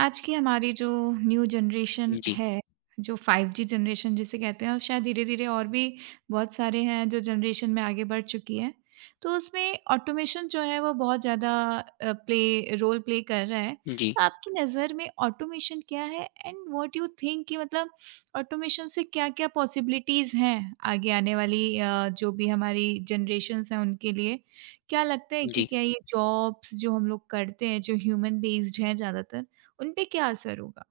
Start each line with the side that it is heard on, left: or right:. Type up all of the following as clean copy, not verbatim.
right: आज की हमारी जो न्यू जनरेशन
left: जी,
right: है, जो 5G जनरेशन जिसे कहते हैं और शायद धीरे-धीरे और भी बहुत सारे हैं जो जनरेशन में आगे बढ़ चुकी है। तो उसमें ऑटोमेशन जो है वो बहुत ज़्यादा प्ले रोल प्ले कर रहा है।
left: जी,
right: तो आपकी नज़र में ऑटोमेशन क्या है एंड व्हाट यू थिंक कि मतलब ऑटोमेशन से क्या-क्या पॉसिबिलिटीज़ हैं आगे आने वाली जो भी हमारी जनरेशन्स हैं उनके लिए? क्या लगता है कि
left: जी।
right: क्या ये जॉब्स जो हम लोग करते हैं, जो ह्यूमन बेस्ड हैं ज़्यादातर उनपे क्या असर होगा?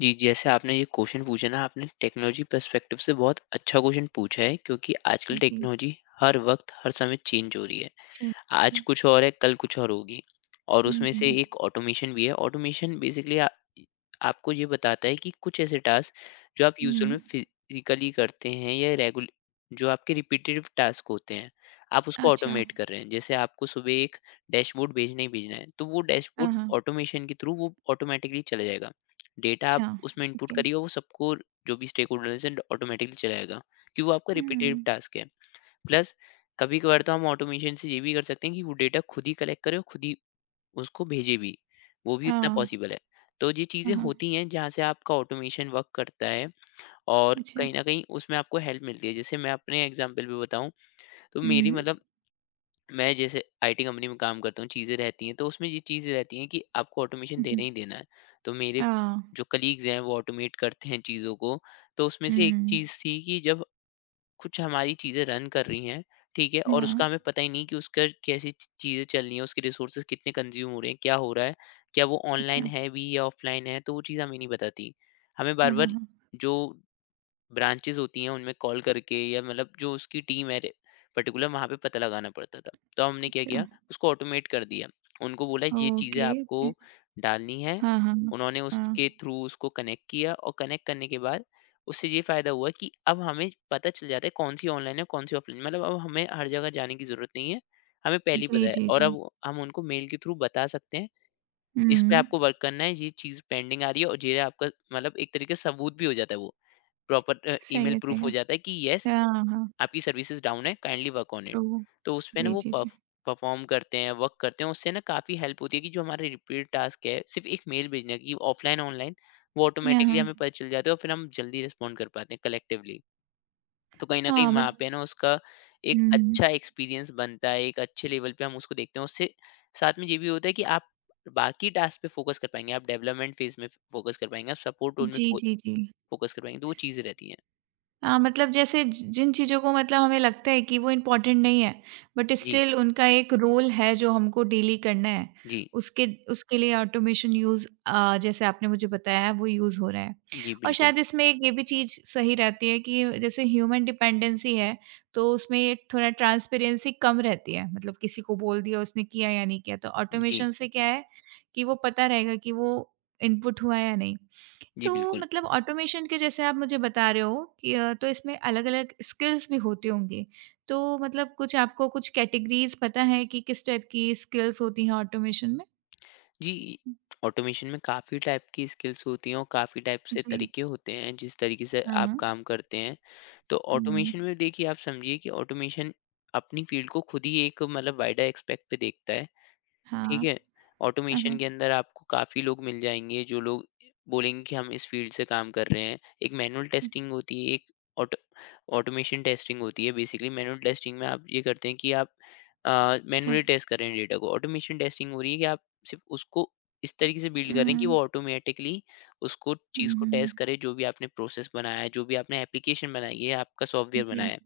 left: जी, जैसे आपने ये क्वेश्चन पूछा ना, आपने टेक्नोलॉजी पर्सपेक्टिव से बहुत अच्छा क्वेश्चन पूछा है, क्योंकि आजकल
right: जी।
left: टेक्नोलॉजी हर वक़्त, हर समय चेंज हो रही है।
right: जी।
left: आज कुछ और है, कल कुछ और होगी। और
right: हुँ,
left: उसमें से
right: हुँ,
left: एक ऑटोमेशन भी है। ऑटोमेशन बेसिकली आ आपको ये बताता है कि कुछ ऐसे टास्क जो आप यूजुअल में
right: हुँ।
left: फिज़िकली करते हैं या रेगुल जो आपके रिपीटेटिव टास्क होते हैं, आप उसको
right: अच्छा।
left: ऑटोमेट कर रहे हैं। जैसे आपको सुबह एक डैशबोर्ड भेजना ही भेजना है, तो वो
right: हाँ,
left: डैशबोर्ड
right: हाँ।
left: ऑटोमेशन के थ्रू वो ऑटोमैटिकली चला जाएगा। डेटा आप
right: अच्छा,
left: उसमें इनपुट
right: ओके।
left: करिए, वो सबको जो भी स्टेकहोल्डर्स हैं, ऑटोमैटिकली चला जाएगा, कि वो आपका रिपीटेटिव
right: हुँ।
left: टास्क है। प्लस कभी-कभार तो हम ऑटोमेशन से ये भी कर सकते हैं कि वो डेटा खुद ही कलेक्ट करे और खुद ही उसको भेजे भी, वो भी इतना
right: हाँ,
left: पॉसिबल है। तो ये
right: हाँ,
left: चीज़ें
right: हाँ।
left: होती हैं जहाँ से आपका ऑटोमेशन वर्क करता है और
right: अच्छा।
left: कहीं न कहीं उसमें आपको हेल्प मिलती है। जैसे मैं अपने एग्ज़ाम्पल भी बताऊँ तो मेरी
right: हुँ,
left: मतलब मैं जैसे आईटी कंपनी में काम करता हूँ, चीज़ें रहती हैं तो उसमें ये चीज़ें रहती हैं कि आपको ऑटोमेशन
right: हुँ,
left: देना ही देना है। तो मेरे
right: हाँ,
left: जो कलीग्स हैं वो ऑटोमेट करते हैं चीज़ों को, तो उसमें से एक
right: हुँ,
left: चीज़ थी कि जब कुछ हमारी चीज़ें रन कर रही हैं, ठीक है? और
right: हाँ,
left: उसका हमें पता ही नहीं कि उसका कैसी च चीज़ें चल रही हैं, उसके रिसोर्सेज़ कितने कंज़्यूम हो रहे हैं, क्या हो रहा है? क्या वो ऑनलाइन
right: अच्छा।
left: है भी या ऑफ़लाइन है? तो वो चीज़ हमें नहीं बताती। हमें
right: हाँ, हाँ,
left: बार-बार
right: हाँ।
left: जो ब्रांचेज़ होती हैं उनमें कॉल करके या मतलब जो उसकी टीम है पर्टिकुलर वहाँ पे पता लगाना पड़ता था। तो हमने क्या
right: अच्छा,
left: किया उसको ऑटोमेट कर दिया। उनको बोला ये चीज़ें
right: ओके,
left: आपको
right: ओके।
left: डालनी है।
right: हाँ, हाँ, हाँ,
left: उन्होंने उसके
right: हाँ।
left: थ्रू उसको कनेक्ट किया और कनेक्ट करने के बाद उससे ये फ़ायदा हुआ कि अब हमें पता चल जाता है कौन सी ऑनलाइन है कौन सी ऑफलाइन। मतलब अब हमें हर जगह जाने की ज़रूरत नहीं है। हमें पहले ही
right: जी,
left: पता है
right: जी,
left: और
right: जी।
left: अब हम उनको मेल के थ्रू बता सकते हैं। इस पे
right: हुँ,
left: आपको वर्क करना है ये चीज़ पेंडिंग आ रही है और ये आपका मतलब एक तरीके से सबूत भी हो जाता है वो। प्रॉपर
right: सही
left: ईमेल
right: है, सही
left: प्रूफ
right: है।
left: हो जाता है कि येस
right: हाँ, हाँ,
left: आपकी सर्विसेज डाउन है काइंडली वर्क ऑन इट।
right: तो
left: तो उसपे ना
right: जी,
left: वो
right: जी, जी।
left: परफॉर्म करते हैं वर्क करते हैं उससे ना काफ़ी हेल्प होती है कि जो हमारे रिपीट टास्क है सिर्फ एक मेल भेजना है कि ऑफलाइन ऑनलाइन वो
right: हाँ,
left: ऑटोमेटिकली
right: हाँ।
left: हमें पता चल जाता है और फिर हम जल्दी रिस्पॉन्ड कर पाते हैं कलेक्टिवली। तो कहीं ना कहीं
right: हाँ, मत
left: वहाँ पे ना उसका एक
right: हुँ, हुँ।
left: अच्छा एक्सपीरियंस बनता है एक अच्छे लेवल पे हम उसको देखते हैं उससे। साथ में ये भी होता है कि आप बाकी टास्क पे फोकस कर पाएंगे, आप डेवलपमेंट फेज में फोकस कर पाएंगे, आप सपोर्ट रोल में
right: जी, जी, जी।
left: फोकस कर पाएंगे, तो वो चीज़ें रहती हैं।
right: हाँ, मतलब जैसे ज जिन चीज़ों को मतलब हमें लगता है कि वो इम्पोर्टेंट नहीं है, बट
left: जी।
right: स्टिल उनका एक रोल है जो हमको डेली करना है,
left: जी।
right: उसके उसके लिए ऑटोमेशन यूज़ जैसे आपने मुझे बताया है वो यूज़ हो रहा है।
left: जी,
right: और
left: बिल्कुल।
right: शायद इसमें एक ये भी चीज़ सही रहती है कि जैसे ह्यूमन डिपेंडेंसी है, तो उसमें ये थोड़ा ट्रांसपेरेंसी कम रहती है, मतलब किसी को बोल दिया उसने किया या नहीं किया, तो
left: जी,
right: ऑटोमेशन से क्या है कि वो पता रहेगा कि वो इनपुट हुआ या नहीं।
left: जी,
right: तो
left: बिल्कुल।
right: मतलब ऑटोमेशन के जैसे आप मुझे बता रहे हो कि तो इसमें अलग-अलग स्किल्स भी होती होंगी। तो मतलब कुछ आपको कुछ कैटेगरीज़ पता है कि किस टाइप की स्किल्स होती हैं ऑटोमेशन में?
left: जी, ऑटोमेशन में काफ़ी टाइप की स्किल्स होती हैं और काफ़ी टाइप से
right: जी।
left: तरीके होते हैं, जिस तरीके से आप
right: हाँ।
left: काम करते हैं। तो
right: हुँ।
left: ऑटोमेशन में देखिए आप समझिए कि ऑटोमेशन अपनी फ़ील्ड को खुद ही एक मतलब वाइडर एस्पेक्ट पे देखता है। ठीक
right: हाँ।
left: है?
right: हाँ,
left: ऑटोमेशन
right: हाँ।
left: के अंदर आपको काफ़ी लोग मिल जाएँगे, जो लोग बोलेंगे कि हम इस फ़ील्ड से काम कर रहे हैं। एक मैनुअल टेस्टिंग होती है, एक ऑटो ऑटोमेशन टेस्टिंग होती है। बेसिकली मैनुअल टेस्टिंग में आप ये करते हैं कि आप
right: अच्छा।
left: मैन्युअली टेस्ट कर रहे हैं डेटा को। ऑटोमेशन टेस्टिंग हो रही है कि आप सिर्फ़ उसको इस तरीके से बिल्ड कर रहे हैं कि
right: हुँ।
left: वो ऑटोमेटिकली उसको
right: हुँ,
left: चीज़ को
right: हुँ।
left: टेस्ट करे, जो भी आपने प्रोसेस बनाया है, जो भी आपने एप्लीकेशन बनाई है, आपका सॉफ्टवेयर
right: जी,
left: बनाया है।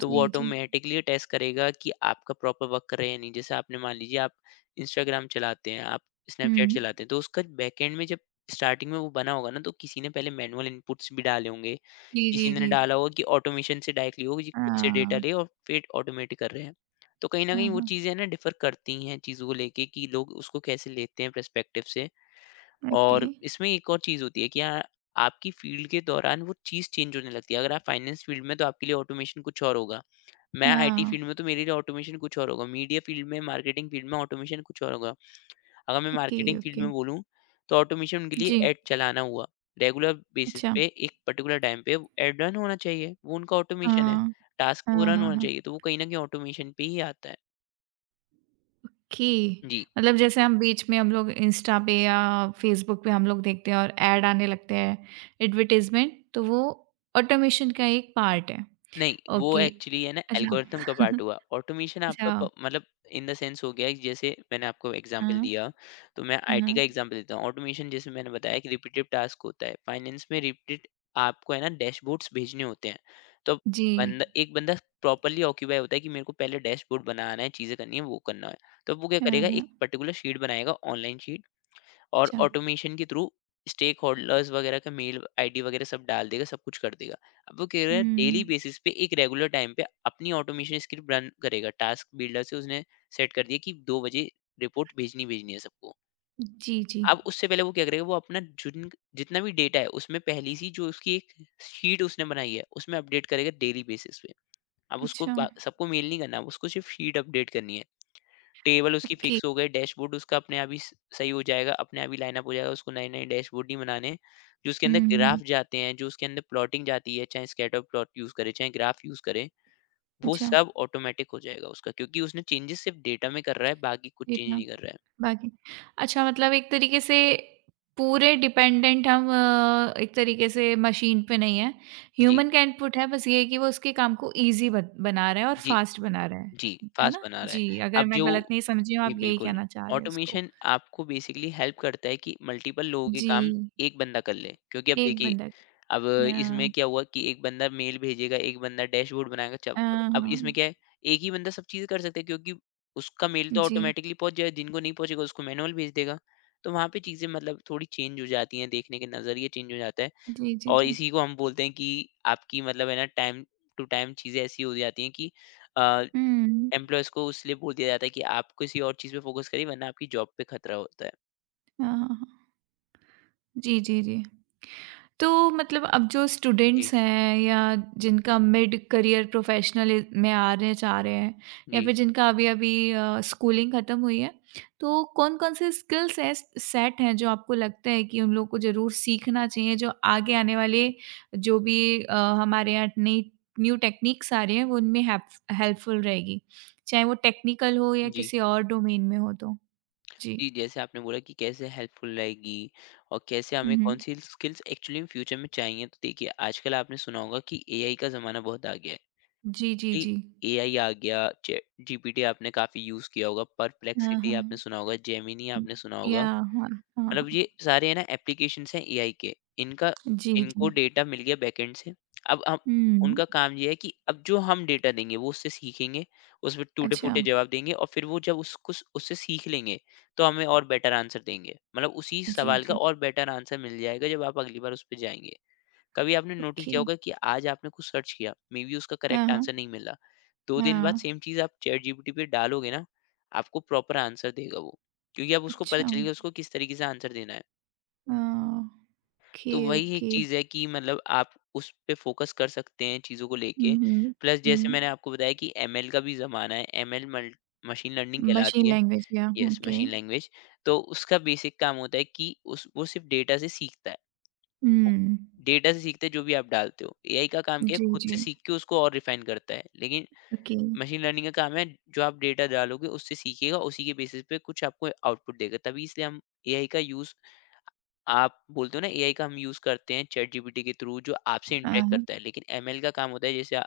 left: तो
right: जी,
left: वो
right: जी।
left: ऑटोमेटिकली टेस्ट करेगा कि आपका प्रॉपर वर्क कर रहे हैं या नहीं। जैसे आपने मान लीजिए आप इंस्टाग्राम चलाते हैं, आप स्नैपचैट
right: हुँ।
left: चलाते हैं, तो उसका बैकएंड में जब स्टार्टिंग में वो बना होगा ना, तो किसी ने पहले मैनुअल इनपुट्स भी डाले होंगे,
right: जी,
left: किसी
right: जी,
left: ने
right: जी।
left: डाला होगा कि ऑटोमेशन से डायरेक्टली हो, जी खुद से डेटा
right: हाँ।
left: ले और फिर ऑटोमेट कर रहे हैं। तो कहीं न
right: हाँ,
left: कहीं वो
right: हाँ।
left: चीज़ें ना डिफ़र करती हैं चीज़ों को लेके कि लोग उसको कैसे लेते हैं पर्सपेक्टिव से।
right: ओके।
left: और इसमें एक और चीज़ होती है कि हाँ, आपकी फ़ील्ड के दौरान वो चीज़ चेंज होने लगती है। अगर आप फाइनेंस फ़ील्ड में तो आपके लिए ऑटोमेशन कुछ और होगा। मैं आईटी
right: हाँ।
left: फील्ड में तो मेरे लिए ऑटोमेशन कुछ और होगा। मीडिया फील्ड में, मार्केटिंग फील्ड में ऑटोमेशन कुछ और होगा। अगर मैं
right: ओके,
left: मार्केटिंग फील्ड
right: ओके।
left: में बोलूँ, तो ऑटोमेशन उनके लिए
right: जी।
left: ऐड चलाना हुआ। रेगुलर बेसिस
right: अच्छा।
left: पे एक पर्टिकुलर टाइम पे ऐड रन होना चाहिए, वो उनका ऑटोमेशन है।
right: हाँ।
left: टास्क वो
right: हाँ,
left: रन
right: हाँ,
left: होना
right: हाँ।
left: चाहिए, तो वो कहीं न कहीं ऑटोमेशन पे ही आता है।
right: कि
left: जी।
right: मतलब जैसे हम बीच में हम लोग इंस्टा पे या फ़ेसबुक पे हम लोग देखते हैं और ऐड आने लगते हैं, एडवर्टाइज़मेंट तो वो ऑटोमेशन का एक पार्ट है।
left: नहीं, वो
right: ओके।
left: एक्चुअली है ना
right: अच्छा।
left: एल्गोरिथम का पार्ट हुआ। ऑटोमेशन आपका
right: अच्छा।
left: प मतलब इन द सेंस हो गया कि जैसे मैंने आपको एग्ज़ाम्पल
right: हाँ,
left: दिया, तो मैं आईटी
right: हाँ।
left: का एग्ज़ाम्पल देता हूँ। ऑटोमेशन जैसे मैंने बताया कि रिपीटेड टास्क होता है, फाइनेंस में रिपीटेड आपको है ना डैशबोर्ड्स भेजने होते हैं। तो
right: जी।
left: बंदा एक बंदा प्रॉपर्ली ऑक्यूपाई होता है कि मेरे को पहले डैशबोर्ड बनाना है, चीज़ें करनी है, वो करना है। तो वो क्या
right: हाँ,
left: करेगा
right: हाँ।
left: एक पर्टिकुलर शीट बनाएगा ऑनलाइन शीट और
right: अच्छा।
left: ऑटोमेशन के थ्रू स्टेक होल्डर्स वगैरह का मेल आईडी वगैरह सब डाल देगा, सब कुछ कर देगा। अब वो कह रहा है डेली
right: हुँ।
left: बेसिस पे एक रेगुलर टाइम पे अपनी ऑटोमेशन स्क्रिप्ट रन करेगा। टास्क बिल्डर से उसने सेट कर दिया कि 2 बजे रिपोर्ट भेजनी भेजनी है सबको।
right: जी, जी।
left: अब उससे पहले वो क्या करेगा वो अपना जिन जितना भी डेटा है उसमें पहली सी जो उसकी एक शीट उसने बनाई है उसमें अपडेट करेगा डेली बेसिस पे। अब उसको
right: अच्छा।
left: बा सबको मेल नहीं करना, अब उसको सिर्फ शीट अपडेट करनी है। टेबल उसकी
right: ओके।
left: फिक्स हो गई, डैशबोर्ड उसका अपने आप ही स सही हो जाएगा, अपने आप ही लाइन अप हो जाएगा, उसको नए-नए डैशबोर्ड नहीं बनाने हैं। जो उसके अंदर
right: हुँ, हुँ,
left: ग्राफ
right: हुँ।
left: जाते हैं, जो उसके अंदर प्लॉटिंग जाती है, चाहे स्कैटर प्लॉट यूज़ करे, चाहे ग्राफ यूज़ करे, वो
right: अच्छा।
left: सब ऑटोमैटिक हो जाएगा उसका, क्योंकि उसने चेंजेस सिर्फ़ डेटा में कर रहा है, बाकी कुछ
right: जी
left: चेंज
right: हाँ,
left: नहीं कर रहा है।
right: बाकी अच्छा मतलब एक तरीके से पूरे डिपेंडेंट हम एक तरीके से मशीन पे नहीं है।
left: जी,
right: ह्यूमन का इनपुट है बस ये है कि वो उसके काम को ईज़ी बत बना रहा है और
left: जी,
right: फास्ट बना रहा है।
left: जी,
right: है
left: फ़ास्ट
right: ना?
left: बना रहा है।
right: जी, अगर
left: अब
right: मैं
left: जो
right: गलत नहीं समझी हूँ
left: जी,
right: आप यही
left: बिल्कुल।
right: कहना चाह रहे हैं उसको।
left: ऑटोमेशन आपको बेसिकली हेल्प करता है कि मल्टीपल लोगों के काम
right: जी,
left: एक बंदा कर ले। क्योंकि अब
right: एक
left: देखिए,
right: बंदा अ,
left: अब इसमें
right: अ,
left: क्या हुआ कि एक बंदा मेल भेजेगा, एक बंदा डैशबोर्ड बनाएगा, चब
right: हाँ, हाँ,
left: अब इसमें
right: हाँ,
left: क्या है, एक ही बंदा सब चीज़ कर सकता है क्योंकि उसका मेल तो
right: जी।
left: ऑटोमेटिकली पहुँच जाएगा, जिनको नहीं पहुँचेगा उसको मैनुअल भेज देगा। तो वहाँ पे चीज़ें मतलब थोड़ी चेंज हो जाती हैं, देखने के नज़रिए चेंज हो जाता है।
right: जी, जी,
left: और
right: जी।
left: इसी को हम बोलते हैं कि आपकी मतलब है ना टाइम टू टाइम चीज़ें ऐसी हो जाती हैं कि अ,
right: हुँ।
left: एम्प्लॉयर्स को इसलिए बोल दिया जाता है कि आप किसी और चीज़ पे फ़ोकस करिए वरना आपकी जॉब पे खतरा होता है।
right: हाँ, हाँ, हाँ। जी, जी, जी। तो मतलब अब जो
left: जी,
right: स्टूडेंट्स हैं या जिनका मिड करियर प्रोफेशनल में आने चाह रहे हैं या
left: जी,
right: फिर जिनका अभी अभी स्कूलिंग ख़त्म हुई है तो कौन कौन से स्किल्स है सेट हैं जो आपको लगता है कि उन लोगों को ज़रूर सीखना चाहिए जो आगे आने वाले जो भी हमारे यहाँ नई न्यू टेक्निक्स आ रही हैं वो उनमें हेल्पफुल रहेगी चाहे वो टेक्निकल हो या
left: जी।
right: किसी और डोमेन में हो तो जी
left: जी, जैसे आपने बोला कि कैसे हेल्पफुल रहेगी और कैसे हमें
right: हम्म
left: कौन-सी स्किल्स एक्चुअली फ्यूचर में चाहिए। तो देखिए आजकल आपने सुना होगा कि एआई का ज़माना बहुत आ गया है।
right: जी जी
left: जी,
right: जी
left: एआई आ गया, चैट जीपीटी आपने काफ़ी यूज़ किया होगा,
right: हाँ
left: परप्लेक्सिटी
right: हाँ
left: आपने सुना होगा, जेमिनी आपने सुना
right: या
left: होगा।
right: हाँ हाँ
left: मतलब
right: हाँ
left: ये सारे है ना एप्लीकेशंस हैं एआई के। इनका
right: जी, जी।
left: इनको डेटा मिल गया बैकएंड से। अब हम
right: हुँ।
left: उनका काम ये है कि अब जो हम डेटा देंगे वो उससे सीखेंगे, उसमें
right: अच्छा,
left: टूटे-फूटे जवाब देंगे और फिर वो जब उसको उससे सीख लेंगे, तो हमें और बेटर आंसर देंगे। मतलब उसी
right: जी,
left: सवाल का
right: जी।
left: और बेटर आंसर मिल जाएगा जब आप अगली बार उस पे जाएँगे। कभी आपने नोटिस
right: ओके।
left: किया होगा कि आज आपने कुछ सर्च किया मे बी उसका
right: हाँ,
left: करेक्ट
right: हाँ।
left: आंसर नहीं मिला। 2 दिन बाद
right: हाँ।
left: सेम चीज़ आप चैट जीपीटी पे डालोगे ना, आपको प्रॉपर आंसर देगा वो, क्योंकि अब उसको पता
right: अच्छा।
left: चल गया उसको किस तरीके से आंसर देना है।
right: हाँ, ओके,
left: तो वही एक
right: ओके।
left: चीज़ है कि मतलब आप उस पे फोकस कर सकते हैं चीज़ों को लेके।
right: हुँ, हुँ,
left: प्लस जैसे मैंने
right: हुँ।
left: आपको बताया कि एमएल का भी ज़माना है, एमएल मल मशीन लर्निंग
right: मशीन
left: कहलाती है।
right: लैंग्वेज या
left: यस,
right: ओके।
left: Machine language. तो उसका बेसिक काम होता है कि उस वो सिर्फ़ डेटा से सीखता है।
right: हुँ।
left: डेटा से सीखते है जो भी आप डालते हो। एआई का काम क्या है
right: जी,
left: खुद
right: जी।
left: से सीख के उसको और रिफाइन करता है। लेकिन
right: ओके।
left: मशीन लर्निंग का काम है जो आप डेटा डालोगे उससे सीखेगा, उसी के बेसिस पे कुछ आपको आउटपुट देगा। तभी इसलिए हम एआई का यूज़ आप बोलते हो ना एआई का हम यूज़ करते हैं चैटजीपीटी के थ्रू जो आपसे
right: हाँ,
left: इंटरैक्ट
right: हाँ।
left: करता है। लेकिन एमएल का काम होता है जैसे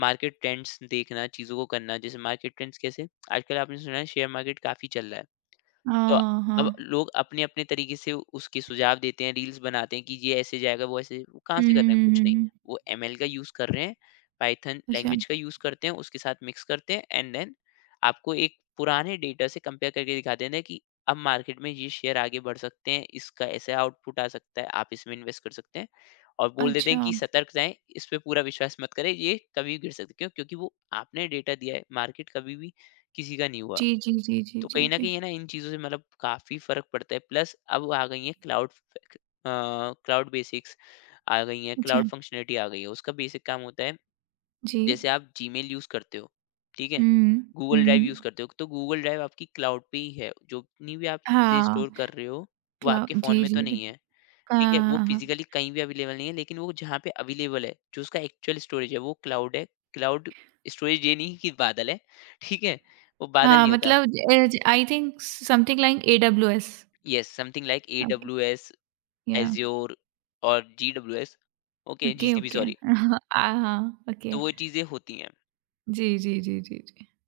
left: मार्केट ट्रेंड्स देखना, चीज़ों को करना। जैसे मार्केट ट्रेंड्स कैसे? आजकल आपने सुना है, शेयर मार्केट काफ़ी चल रहा है। तो
right: हाँ,
left: अब
right: हाँ।
left: लोग अपने-अपने तरीके से उसके सुझाव देते हैं, रील्स बनाते हैं कि ये ऐसे जाएगा, वो कहाँ
right: हुँ,
left: से कर रहे हैं?
right: हुँ,
left: कुछ
right: हुँ,
left: नहीं।
right: हुँ।
left: वो एमएल का यूज़ कर रहे हैं, पाइथन
right: अच्छा,
left: लैंग्वेज का यूज़ करते हैं, उसके साथ मिक्स करते हैं, एंड देन आपको एक पुराने डेटा से कंपेयर करके दिखा देते हैं कि अब मार्केट में ये शेयर आगे बढ़ सकते हैं, इसका ऐसा आउटपुट आ सकता है, आप इसमें इन्वेस्ट कर सकते हैं। और बोल देते हैं
right: अच्छा।
left: कि सतर्क रहें, इस पे पूरा विश्वास मत करें, ये कभी भी गिर सकती है। क्यों? क्योंकि वो आपने डेटा दिया है, मार्केट कभी भी किसी का नहीं हुआ।
right: जी, जी, जी, जी,
left: तो
right: जी,
left: कहीं न
right: जी।
left: कहीं है ना, इन चीज़ों से मतलब काफ़ी फ़र्क पड़ता है। प्लस अब आ गई है अ, क्लाउड बेसिक्स आ गई हैं,
right: अच्छा,
left: क्लाउड फ़ंक्शनैलिटी आ गई है। उसका बेसिक काम होता है,
right: जी।
left: जैसे आप जीमेल यूज़ करते हो, ठीक है?
right: हुँ,
left: गूगल
right: हुँ,
left: ड्राइव
right: हुँ।
left: यूज़ करते हो, तो गूगल ड्राइव आपकी क्लाउड पे ही है। जो जितनी भी आप चीज़ें
right: हाँ,
left: स्टोर कर रहे हो, वो
right: क्ला
left: आपके फ़ोन
right: जी,
left: में तो
right: जी, जी।
left: नहीं है,
right: हाँ,
left: ठीक है? वो
right: हाँ, हाँ।
left: फ़िज़िकली कहीं भी अवेलेबल नहीं है, लेकिन वो जहाँ पे अवेलेबल है, जो उसका एक्चुअल स्टोरेज है, वो क्लाउड है। क्लाउड स्टोरेज, ये नहीं कि बादल है, ठीक है? वो बादल
right: Ah,
left: नहीं होता।
right: I think something like AWS.
left: Yes, something like AWS,
right: Yeah.
left: Azure और GWS, okay
right: Okay.
left: GCP,
right: Okay.
left: Sorry,
right: Ah.
left: तो
right: Okay.
left: वो चीज़ें होती हैं।
right: Yes. Yes. Yes. Yes.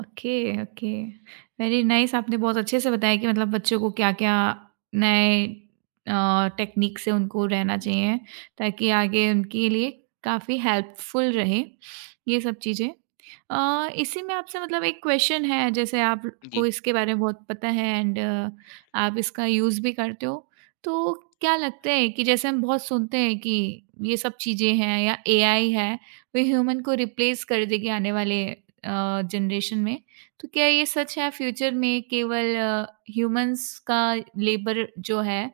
right: Okay, okay. Very nice आपने बहुत अच्छे से बताया कि मतलब बच्चों को क्या-क्या नए टेक्नीक से उनको रहना
left: जी,
right: चाहिए, ताकि आगे उनके लिए काफ़ी हेल्पफुल रहे, ये सब चीज़ें। इसी में आपसे मतलब एक क्वेश्चन है, जैसे
left: जी।
right: आपको इसके बारे में बहुत पता है एंड आप इसका यूज़ भी करते हो, तो क्या लगता है कि जैसे हम बहुत सुनते हैं कि ये सब चीज़ें हैं या एआई है, वो ह्यूमन को रिप्लेस कर देगी आने वाले जनरेशन में, तो क्या ये सच है फ्यूचर में केवल ह्यूमंस का लेबर जो है,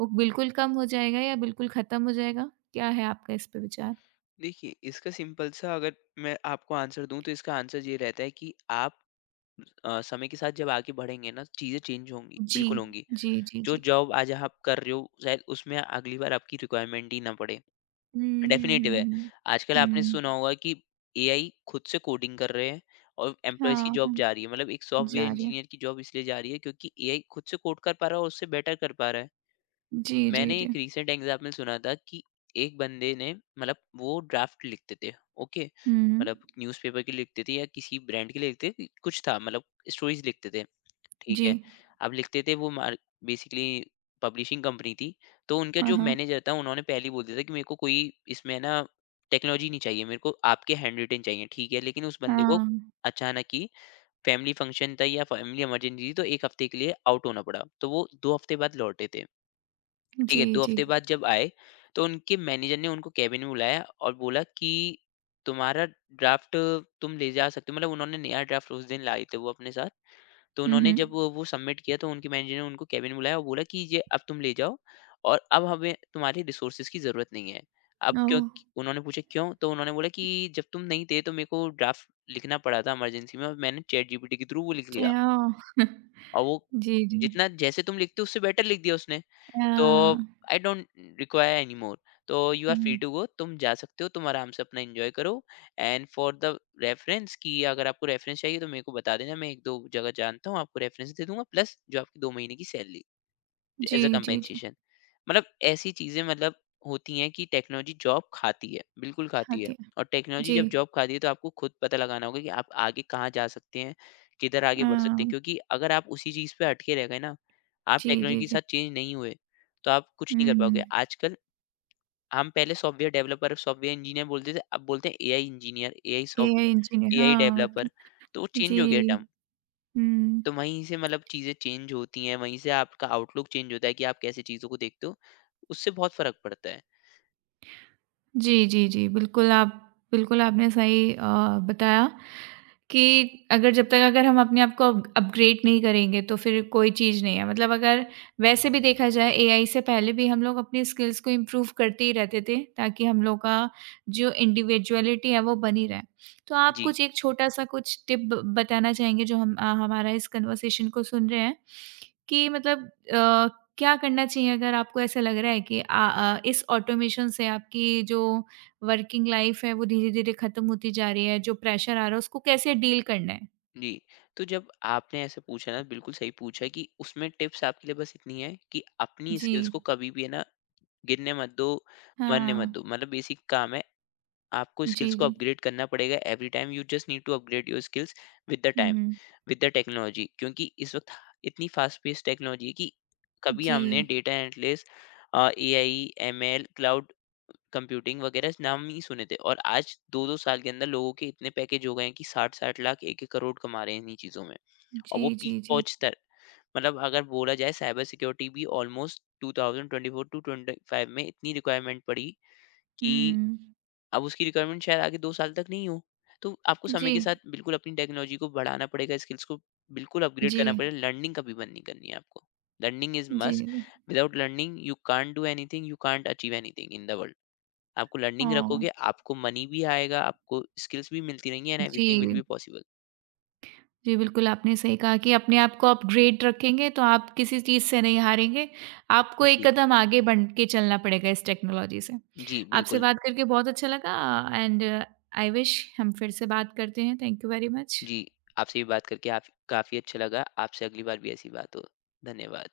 right: वो बिल्कुल कम हो जाएगा या बिल्कुल ख़त्म हो जाएगा? क्या है आपका इस पे विचार?
left: देखिए, इसका सिंपल सा अगर मैं आपको आंसर दूँ, तो इसका आंसर ये रहता है कि आप समय के साथ जब आगे बढ़ेंगे ना, चीज़ें चेंज होंगी,
right: जी,
left: बिल्कुल होंगी।
right: जी, जी,
left: जो
right: जी।
left: जॉब आज आप कर रहे हो, शायद उसमें अगली बार आपकी रिक्वायरमेंट ही ना पड़े।
right: हुँ, हुँ,
left: डेफिनेटिव है।
right: हुँ,
left: आजकल
right: हुँ।
left: आपने
right: हुँ।
left: सुना होगा कि एआई खुद से कोडिंग कर रहे हैं और एम्प्लॉइज़ की
right: हाँ,
left: जॉब
right: हाँ।
left: जा रही है। मतलब एक सॉफ्टवेयर
right: जा रही है।
left: इंजीनियर की जॉब इसलिए जा रही है, क्योंकि एआई खुद से कोड कर पा रहा है और उससे बेटर कर पा रहा है।
right: जी, जी,
left: मैंने
right: जी।
left: एक रीसेंट एग्ज़ाम्पल सुना था कि एक बंदे ने, मतलब वो ड्राफ़्ट लिखते थे, ओके?
right: हुँ।
left: मतलब न्यूज़पेपर के लिए लिखते थे, या किसी ब्रांड के लिए लिखते थे, कुछ था, मतलब स्टोरीज़ लिखते थे। ठीक
right: जी।
left: है। अब लिखते थे वो मार बेसिकली पब्लिशिंग कंपनी थी, तो उनका जो
right: हाँ।
left: मैनेजर था, उन्होंने पहले ही बोल दिया था कि मेरे को कोई इसमें ना टेक्नोलॉजी नहीं चाहिए, मेरे को आपके हैंडरिटन चाहिए, ठीक है। लेकिन उस बंदे को
right: हाँ।
left: अचानक ही फैमिली फंक्शन था या फैमिली इमरजेंसी थी, तो 1 हफ्ते के लिए आउट होना पड़ा। तो वो 2 हफ्ते बाद लौटे थे, ठीक है।
right: जी,
left: 2
right: जी।
left: हफ्ते बाद जब आए, तो उनके मैनेजर ने उनको केबिन में बुलाया और बोला कि तुम्हारा ड्राफ्ट तुम ले जा सकते हो, मतलब उन्होंने नया ड्राफ्ट उस दिन लाए थे वो अपने साथ। तो
right: हुँ,
left: उन्होंने
right: हुँ।
left: जब वो सबमिट किया, तो उनके मैनेजर ने उनको केबिन में बुलाया और बोला कि ये अब तुम ले जाओ और अब हमें तुम्हारी रिसोर्सेज की ज़रूरत नहीं है। अब क्यों
right: ओह!
left: उन्होंने पूछा, क्यों? तो उन्होंने बोला कि जब तुम नहीं थे, तो मेरे को ड्राफ़्ट लिखना पड़ा था इमरजेंसी में, और मैंने चैटजीपीटी के थ्रू वो लिख
right: च
left: लिया,
right: ओह!
left: और वो
right: जी, जी।
left: जितना जैसे तुम लिखते हो, उससे बेटर लिख दिया उसने। तो
right: uh,
left: I don't require anymore, तो you are free
right: hmm.
left: To go, तुम जा सकते हो, तुम आराम से अपना एंजॉय करो, एंड फॉर द रेफरेंस, कि अगर आपको रेफरेंस चाहिए, तो मेरे को बता देना, मैं एक दो जगह जानता हूँ, आपको रेफरेंस दे दूंगा, प्लस जो आपकी 2 महीने की सैलरी
right: जी,
left: एज़ अ
right: जी, जी।
left: कम्पेंसेशन। मतलब ऐसी चीज़ें, मतलब होती हैं कि टेक्नोलॉजी जॉब खाती है, बिल्कुल खाती है।
right: खाती।
left: और टेक्नोलॉजी
right: जी।
left: जब जॉब खाती है, तो आपको खुद पता लगाना होगा कि आप आगे कहाँ जा सकते हैं, किधर आगे
right: अ,
left: बढ़ सकते हैं। क्योंकि अगर आप उसी चीज़ पे अटके रह गए ना, आप
right: जी,
left: टेक्नोलॉजी
right: जी,
left: के
right: जी।
left: साथ चेंज नहीं हुए, तो आप कुछ नहीं कर पाओगे।
right: हुँ,
left: आजकल हम पहले सॉफ्टवेयर डेवलपर, सॉफ्टवेयर इंजीनियर बोलते थे, अब बोलते हैं AI engineer,
right: AI engineer
left: AI
right: हाँ, ओके।
left: डेवलपर। तो वो
right: जी,
left: चेंज हो गया टर्म।
right: हुँ।
left: तो वहीं से, मतलब, चीज़ें चेंज होती हैं, वहीं से आपका आउटलुक चेंज होता है कि आप कैसे चीज़ों को देखते हो, उससे बहुत फ़र्क पड़ता है।
right: जी, जी, जी, बिल्कुल आपने सही बताया कि अगर जब तक अगर हम अपने आप को अप अपग्रेड नहीं करेंगे तो फिर कोई चीज़ नहीं है। मतलब अगर वैसे भी देखा जाए एआई से पहले भी हम लोग अपनी स्किल्स को इम्प्रूव करते ही रहते थे ताकि हम लोग का जो इंडिविजुअलिटी है वो बनी रहे। तो आप
left: जी,
right: कुछ एक छोटा-सा कुछ टिप ब बताना चाहेंगे जो हम हमारा इस कन्वर्सेशन को सुन रहे हैं कि मतलब अ, क्या करना चाहिए अगर आपको ऐसा लग रहा है कि इस ऑटोमेशन से आपकी जो वर्किंग लाइफ है वो धीरे-धीरे खत्म होती जा रही है, जो प्रेशर आ रहा है उसको कैसे डील करना है।
left: जी। तो जब आपने ऐसे पूछा ना, बिल्कुल सही पूछा, कि उसमें टिप्स आपके लिए बस इतनी है कि अपनी स्किल्स
right: जी,
left: को कभी भी, है ना, गिरने मत दो, मरने मत
right: हाँ।
left: दो। मतलब बेसिक काम है, आपको स्किल्स
right: जी,
left: को
right: जी।
left: अपग्रेड करना पड़ेगा। Every time you just need to upgrade your skills with the
right: hmm,
left: time,
right: hmm.
left: With the technology, क्योंकि इस वक्त इतनी फास्ट पेस टेक्नोलॉजी है कि कभी
right: जी।
left: हमने data analytics, A I, M L, cloud computing वगैरह नाम ही सुने थे, और आज दो दो साल के अंदर लोगों के इतने पैकेज हो गए हैं कि साठ साठ लाख, एक एक करोड़ कमा रहे हैं इन्हीं चीज़ों में। और
right: जी,
left: वो पीक
right: जी, जी।
left: पहुंचता, मतलब अगर बोला जाए, साइबर सिक्योरिटी भी ऑलमोस्ट 2024 टू 25 में इतनी रिक्वायरमेंट पड़ी कि
right: हुँ।
left: अब उसकी रिक्वायरमेंट शायद आगे 2 साल तक नहीं हो। तो आपको समय
right: जी,
left: के साथ बिल्कुल अपनी टेक्नोलॉजी को बढ़ाना पड़ेगा, स्किल्स को बिल्कुल अपग्रेड
right: जी,
left: करना पड़ेगा, लर्निंग कभी बंद नहीं करनी है आपको। लर्निंग इज़
right: जी,
left: मस्ट,
right: जी।
left: Without learning you can't do anything, you can't achieve anything in the world. आपको लर्निंग
right: ओह!
left: रखोगे, आपको मनी भी आएगा, आपको स्किल्स भी मिलती रहेंगी, एंड
right: जी,
left: एवरीथिंग विल बी पॉसिबल।
right: जी, बिल्कुल आपने सही कहा कि अपने आप को अपग्रेड रखेंगे तो आप किसी चीज़ से नहीं हारेंगे। आपको एक
left: जी,
right: कदम आगे बढ़ के चलना पड़ेगा इस टेक्नोलॉजी से।
left: जी,
right: आपसे
left: बिल्कुल।
right: बात करके बहुत अच्छा लगा एंड आई विश हम फिर से बात करते हैं। थैंक यू वेरी
left: जी,
right: मच।
left: आपसे भी बात करके, आप, काफ़ी अच्छा लगा। आपसे अगली बार भी ऐसी बात हो। धन्यवाद।